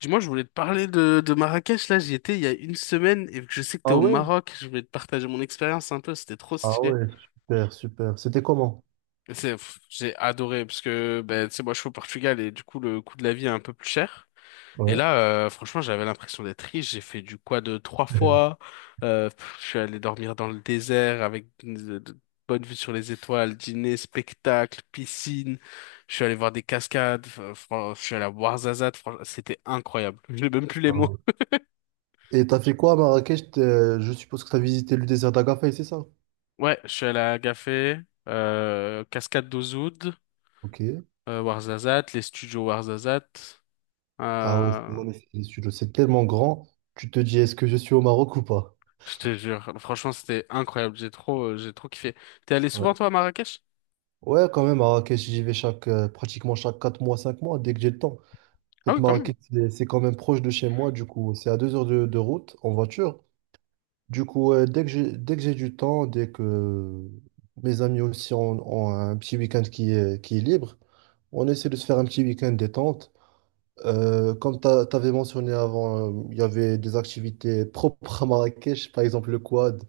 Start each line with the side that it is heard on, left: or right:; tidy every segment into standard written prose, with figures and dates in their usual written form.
left: Dis-moi, je voulais te parler de Marrakech. Là, j'y étais il y a une semaine et vu que je sais que t'es
right: Ah
left: au
right: ouais?
left: Maroc, je voulais te partager mon expérience un peu. C'était trop
right: Ah
left: stylé.
right: ouais, super, super. C'était comment?
left: J'ai adoré parce que, ben, tu sais, moi, je suis au Portugal et du coup, le coût de la vie est un peu plus cher. Et
right: Ouais.
left: là, franchement, j'avais l'impression d'être riche. J'ai fait du quad 3 fois. Je suis allé dormir dans le désert avec de bonne vue sur les étoiles, dîner, spectacle, piscine. Je suis allé voir des cascades. Je suis allé à Ouarzazate. Franchement, c'était incroyable. Je n'ai même plus les
right: Ah
left: mots.
right: ouais. Et t'as fait quoi à Marrakech? Je suppose que t'as visité le désert d'Agafay, c'est ça?
left: Ouais, je suis allé à Agafé, Cascade d'Ozoud,
right: Ok.
left: Ouarzazate, les studios Ouarzazate.
right: Ah ouais, c'est
left: Euh,
right: ouais, c'est tellement grand. Tu te dis, est-ce que je suis au Maroc ou pas?
left: je te jure, franchement, c'était incroyable. J'ai trop kiffé. T'es allé souvent,
right: Ouais.
left: toi, à Marrakech?
right: Ouais, quand même, Marrakech, j'y vais pratiquement chaque 4 mois, 5 mois, dès que j'ai le temps. En
left: Ah
right: fait,
left: oui, quand même.
right: Marrakech, c'est quand même proche de chez moi, du coup, c'est à 2 heures de route en voiture. Du coup, dès que j'ai du temps, dès que mes amis aussi ont un petit week-end qui est libre, on essaie de se faire un petit week-end détente. Comme tu avais mentionné avant, il y avait des activités propres à Marrakech, par exemple le quad.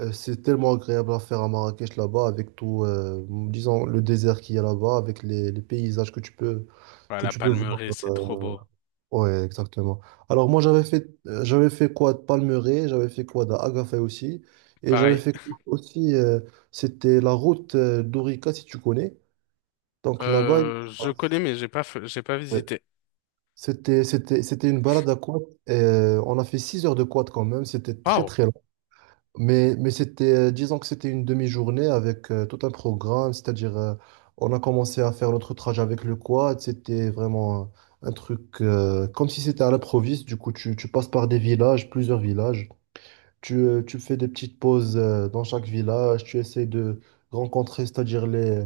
right: C'est tellement agréable à faire à Marrakech là-bas, avec tout, disons, le désert qu'il y a là-bas, avec les paysages
left: Ouais,
right: que
left: la
right: tu peux voir.
left: Palmeraie, c'est trop beau.
right: Ouais, exactement. Alors moi j'avais fait quoi de Palmeraie, j'avais fait quoi d'Agafay aussi, et j'avais
left: Pareil.
right: fait quoi aussi c'était la route d'Orica si tu connais. Donc là-bas,
left: Je connais, mais j'ai pas
right: ouais.
left: visité.
right: C'était une balade à quad. Et, on a fait 6 heures de quad quand même, c'était très
left: Waouh!
right: très, mais c'était, disons que c'était une demi-journée avec tout un programme, c'est-à-dire on a commencé à faire notre trajet avec le quad, c'était vraiment un truc comme si c'était à l'improviste, du coup tu passes par des villages, plusieurs villages, tu fais des petites pauses dans chaque village, tu essaies de rencontrer, c'est-à-dire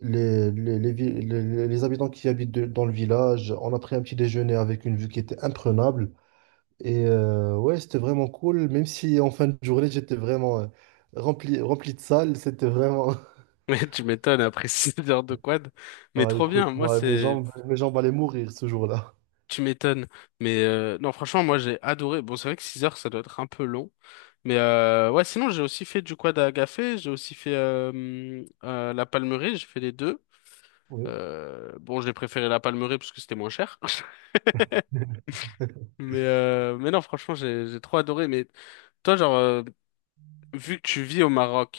right: les, vi- les habitants qui habitent dans le village, on a pris un petit déjeuner avec une vue qui était imprenable. Et ouais, c'était vraiment cool, même si en fin de journée, j'étais vraiment rempli de salles. C'était vraiment.
left: Mais tu m'étonnes après 6 heures de quad. Mais
right: Ah,
left: trop bien.
right: écoute,
left: Moi,
right: moi, mes
left: c'est
right: jambes, mes jambes allaient mourir ce jour-là.
left: tu m'étonnes. Mais non, franchement, moi j'ai adoré. Bon, c'est vrai que 6 heures, ça doit être un peu long. Mais ouais, sinon, j'ai aussi fait du quad à agafé, j'ai aussi fait la palmeraie, j'ai fait les deux.
right: Oui.
left: Bon, j'ai préféré la palmeraie parce que c'était moins cher. Mais non, franchement, j'ai trop adoré. Mais toi, genre, vu que tu vis au Maroc,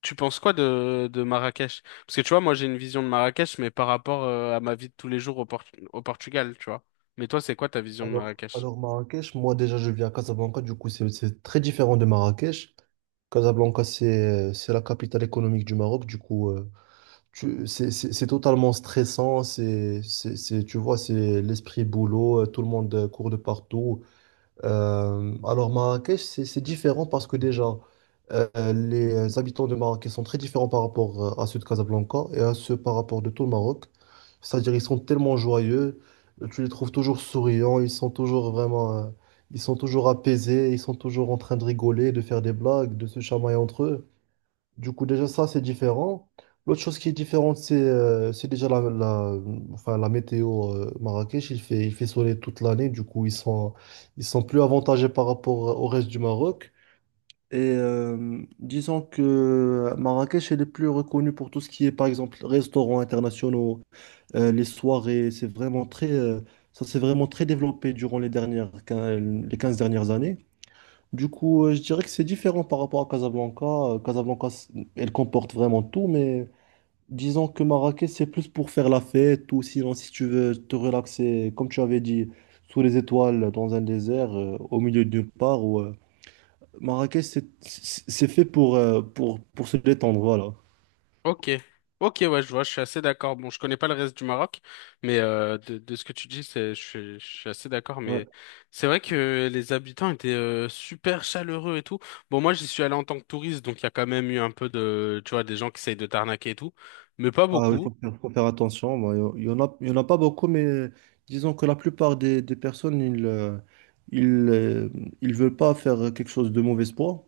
left: tu penses quoi de Marrakech? Parce que tu vois, moi j'ai une vision de Marrakech, mais par rapport à ma vie de tous les jours au Portugal, tu vois. Mais toi, c'est quoi ta vision de
right: Alors,
left: Marrakech?
right: alors Marrakech, moi déjà, je vis à Casablanca. Du coup, c'est très différent de Marrakech. Casablanca, c'est la capitale économique du Maroc. Du coup, c'est totalement stressant. Tu vois, c'est l'esprit boulot. Tout le monde court de partout. Alors Marrakech, c'est différent parce que déjà, euh, les habitants de Marrakech sont très différents par rapport à ceux de Casablanca et à ceux par rapport de tout le Maroc. C'est-à-dire ils sont tellement joyeux, tu les trouves toujours souriants, ils sont toujours apaisés, ils sont toujours en train de rigoler, de faire des blagues, de se chamailler entre eux. Du coup, déjà, ça, c'est différent. L'autre chose qui est différente, c'est déjà enfin, la météo Marrakech. Il fait soleil toute l'année. Du coup, ils sont plus avantagés par rapport au reste du Maroc. Et disons que Marrakech, elle est plus reconnue pour tout ce qui est, par exemple, restaurants internationaux, les soirées. Ça s'est vraiment très développé durant les 15 dernières années. Du coup, je dirais que c'est différent par rapport à Casablanca. Casablanca, elle comporte vraiment tout, mais disons que Marrakech, c'est plus pour faire la fête ou sinon, si tu veux te relaxer, comme tu avais dit, sous les étoiles, dans un désert, au milieu de nulle part. Ou, Marrakech, c'est fait pour se détendre, voilà.
left: Ok, ok, ouais, je vois, je suis assez d'accord. Bon, je connais pas le reste du Maroc, mais de ce que tu dis, c'est, je suis assez d'accord. Mais c'est vrai que les habitants étaient super chaleureux et tout. Bon, moi, j'y suis allé en tant que touriste, donc il y a quand même eu un peu de, tu vois, des gens qui essayent de t'arnaquer et tout, mais pas
right: Ah, oui,
left: beaucoup.
right: faut faire attention. Bon, il y en a pas beaucoup, mais disons que la plupart des personnes, ils, euh, ils veulent pas faire quelque chose de mauvais espoir.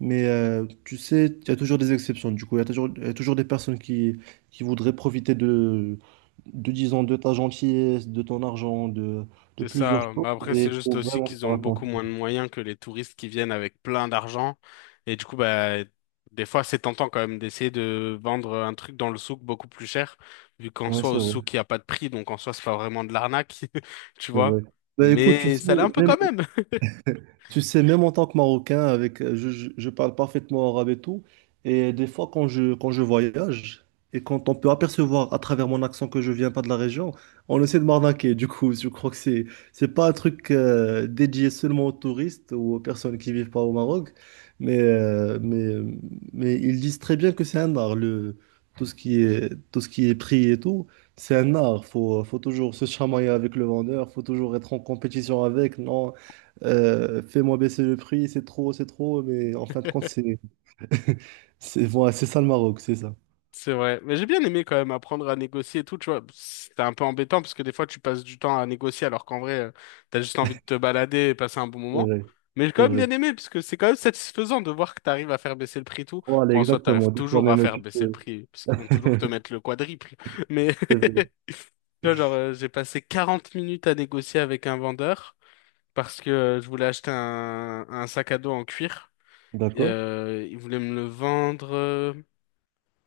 right: Mais tu sais, il y a toujours des exceptions. Du coup, il y a toujours des personnes qui voudraient profiter disons, de ta gentillesse, de ton argent, de
left: C'est
right: plusieurs
left: ça.
right: choses.
left: Mais après,
right: Et
left: c'est
right: il
left: juste
right: faut
left: aussi
right: vraiment
left: qu'ils
right: faire
left: ont beaucoup
right: attention.
left: moins de moyens que les touristes qui viennent avec plein d'argent. Et du coup, bah, des fois, c'est tentant quand même d'essayer de vendre un truc dans le souk beaucoup plus cher, vu qu'en
right: Ouais,
left: soi,
right: c'est
left: au
right: vrai,
left: souk, il n'y a pas de prix. Donc, en soi, c'est pas vraiment de l'arnaque, tu
right: c'est
left: vois.
right: vrai. Bah, écoute, tu
left: Mais
right: sais,
left: ça l'est un peu
right: même
left: quand même.
right: En tant que Marocain, avec, je parle parfaitement arabe et tout. Et des fois, quand je voyage et quand on peut apercevoir à travers mon accent que je viens pas de la région, on essaie de m'arnaquer. Du coup, je crois que c'est pas un truc dédié seulement aux touristes ou aux personnes qui vivent pas au Maroc. Mais, euh, mais, mais ils disent très bien que c'est un art, tout ce qui est prix et tout. C'est un art, faut toujours se chamailler avec le vendeur, faut toujours être en compétition avec. Non, fais-moi baisser le prix, c'est trop, mais en fin de compte, voilà, c'est ça le Maroc, c'est ça.
left: C'est vrai. Mais j'ai bien aimé quand même apprendre à négocier et tout, tu vois. C'était un peu embêtant parce que des fois tu passes du temps à négocier alors qu'en vrai, t'as juste envie de te balader et passer un bon
right: C'est
left: moment.
right: vrai,
left: Mais j'ai quand
right: c'est
left: même
right: vrai.
left: bien aimé parce que c'est quand même satisfaisant de voir que t'arrives à faire baisser le prix et tout.
right: Voilà,
left: Bon, en soi, t'arrives
right: exactement. Des fois
left: toujours à
right: même,
left: faire
right: tu
left: baisser le
right: peux.
left: prix parce qu'ils vont toujours te mettre le quadruple. Mais
right: C'est vrai.
left: tu vois, genre, j'ai passé 40 minutes à négocier avec un vendeur parce que je voulais acheter un sac à dos en cuir. Et,
right: D'accord,
left: il voulait me le vendre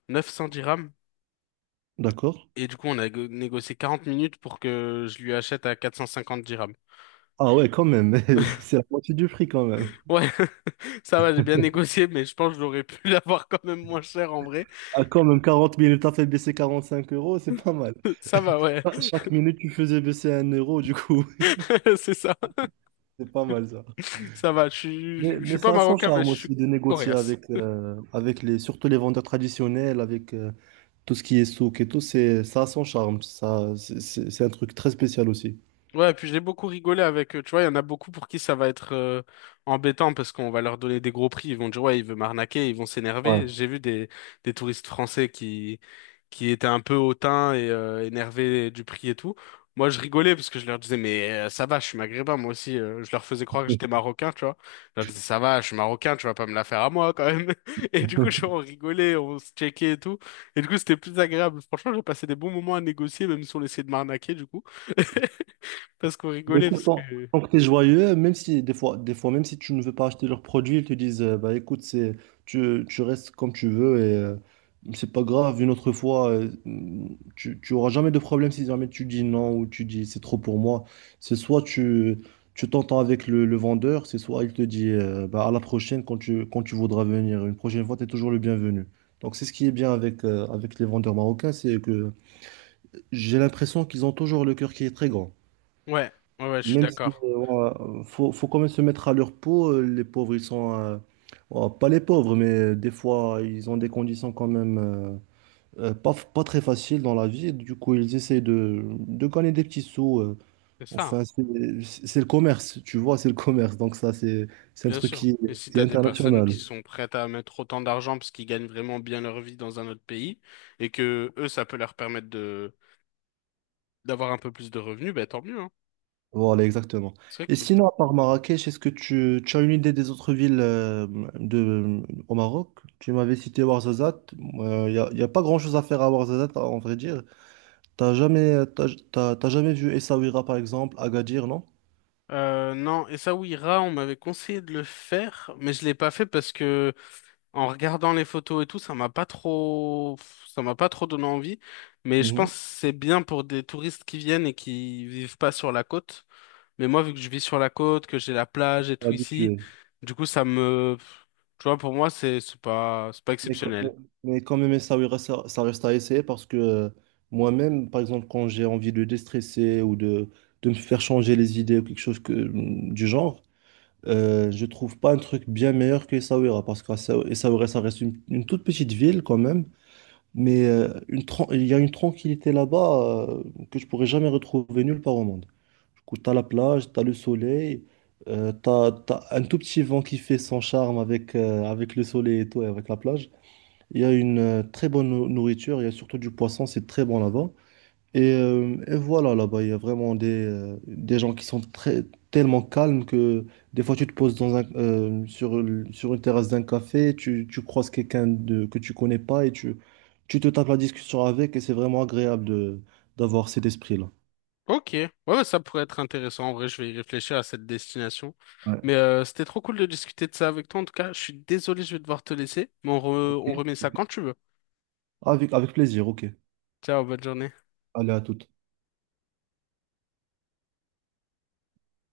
left: 900 dirhams.
right: d'accord.
left: Et du coup, on a négocié 40 minutes pour que je lui achète à 450 dirhams.
right: Ah ouais, quand même, c'est la moitié du prix quand même.
left: Ouais, ça va, j'ai bien négocié, mais je pense que j'aurais pu l'avoir quand même moins cher en vrai.
right: Ah, quand même, 40 minutes, t'as fait baisser 45 euros, c'est pas mal.
left: Ça va, ouais,
right: Ah, chaque minute, tu faisais baisser 1 euro, du coup,
left: c'est ça.
right: c'est pas mal ça.
left: Ça va,
right: Mais,
left: je
right: mais
left: suis pas
right: ça a son
left: marocain, mais
right: charme
left: je suis
right: aussi de négocier
left: coréen.
right: avec surtout les vendeurs traditionnels, tout ce qui est souk et tout, ça a son charme. Ça, c'est un truc très spécial aussi.
left: Ouais, et puis j'ai beaucoup rigolé avec eux. Tu vois, il y en a beaucoup pour qui ça va être embêtant parce qu'on va leur donner des gros prix. Ils vont dire, ouais, il veut m'arnaquer, ils vont
right: Ouais.
left: s'énerver. J'ai vu des touristes français qui étaient un peu hautains et énervés du prix et tout. Moi, je rigolais parce que je leur disais, mais ça va, je suis maghrébin, moi aussi. Je leur faisais croire que j'étais marocain, tu vois. Je leur disais, ça va, je suis marocain, tu vas pas me la faire à moi quand même. Et du coup, on rigolait, on se checkait et tout. Et du coup, c'était plus agréable. Franchement, j'ai passé des bons moments à négocier, même si on essayait de m'arnaquer, du coup. Parce qu'on
right: Mais
left: rigolait,
right: écoute,
left: parce
right: tant,
left: que...
right: tant que tu es joyeux, même si même si tu ne veux pas acheter leurs produits, ils te disent bah écoute, tu restes comme tu veux et c'est pas grave, une autre fois, tu auras jamais de problème si jamais tu dis non ou tu dis c'est trop pour moi. C'est soit tu t'entends avec le vendeur, c'est soit il te dit bah, à la prochaine quand tu voudras venir. Une prochaine fois, tu es toujours le bienvenu. Donc c'est ce qui est bien avec les vendeurs marocains, c'est que j'ai l'impression qu'ils ont toujours le cœur qui est très grand.
left: Ouais, ouais, ouais, je suis
right: Même si
left: d'accord.
right: ouais, faut quand même se mettre à leur peau, les pauvres, ils sont ouais, pas les pauvres, mais des fois ils ont des conditions quand même pas très faciles dans la vie. Du coup, ils essaient de gagner des petits sous.
left: C'est ça,
right: Enfin, c'est le commerce, tu vois, c'est le commerce. Donc ça, c'est un
left: bien
right: truc
left: sûr. Et si
right: qui est
left: t'as des personnes
right: international.
left: qui sont prêtes à mettre autant d'argent parce qu'ils gagnent vraiment bien leur vie dans un autre pays, et que eux, ça peut leur permettre de d'avoir un peu plus de revenus, ben tant mieux, hein.
right: Voilà, exactement.
left: C'est vrai
right: Et
left: que...
right: sinon, à part Marrakech, est-ce que tu as une idée des autres villes de, au Maroc? Tu m'avais cité Ouarzazate. Y a pas grand-chose à faire à Ouarzazate, en vrai dire. T'as jamais vu Essaouira, par exemple, Agadir, non?
left: Non, et ça, oui, Ra, on m'avait conseillé de le faire, mais je l'ai pas fait parce que en regardant les photos et tout, ça m'a pas trop donné envie. Mais je
right: Mhm.
left: pense que c'est bien pour des touristes qui viennent et qui vivent pas sur la côte. Mais moi, vu que je vis sur la côte, que j'ai la plage et tout ici,
right: Habitué.
left: du coup, tu vois, pour moi, c'est pas
right: Mais, quand mais-
left: exceptionnel.
right: mais quand même, Essaouira, ça reste à essayer parce que moi-même, par exemple, quand j'ai envie de déstresser ou de me faire changer les idées ou quelque chose du genre, je trouve pas un truc bien meilleur que Essaouira parce que Essaouira, ça reste une toute petite ville quand même, mais il y a une tranquillité là-bas que je pourrais jamais retrouver nulle part au monde. Du coup, t'as la plage, t'as le soleil, t'as un tout petit vent qui fait son charme avec le soleil et tout, et avec la plage. Il y a une très bonne nourriture, il y a surtout du poisson, c'est très bon là-bas. Et voilà, là-bas, il y a vraiment des gens qui sont très, tellement calmes que des fois, tu te poses dans un, sur, le- sur une terrasse d'un café, tu croises quelqu'un que tu connais pas et tu te tapes la discussion avec et c'est vraiment agréable d'avoir cet esprit-là.
left: Ok. Ouais, ouais, ça pourrait être intéressant. En vrai, je vais y réfléchir à cette destination. Mais
right: Ouais.
left: c'était trop cool de discuter de ça avec toi. En tout cas, je suis désolé, je vais devoir te laisser. Mais
right: Ok.
left: on remet ça quand tu veux.
right: Avec plaisir, ok.
left: Ciao, bonne journée.
right: Allez, à toute.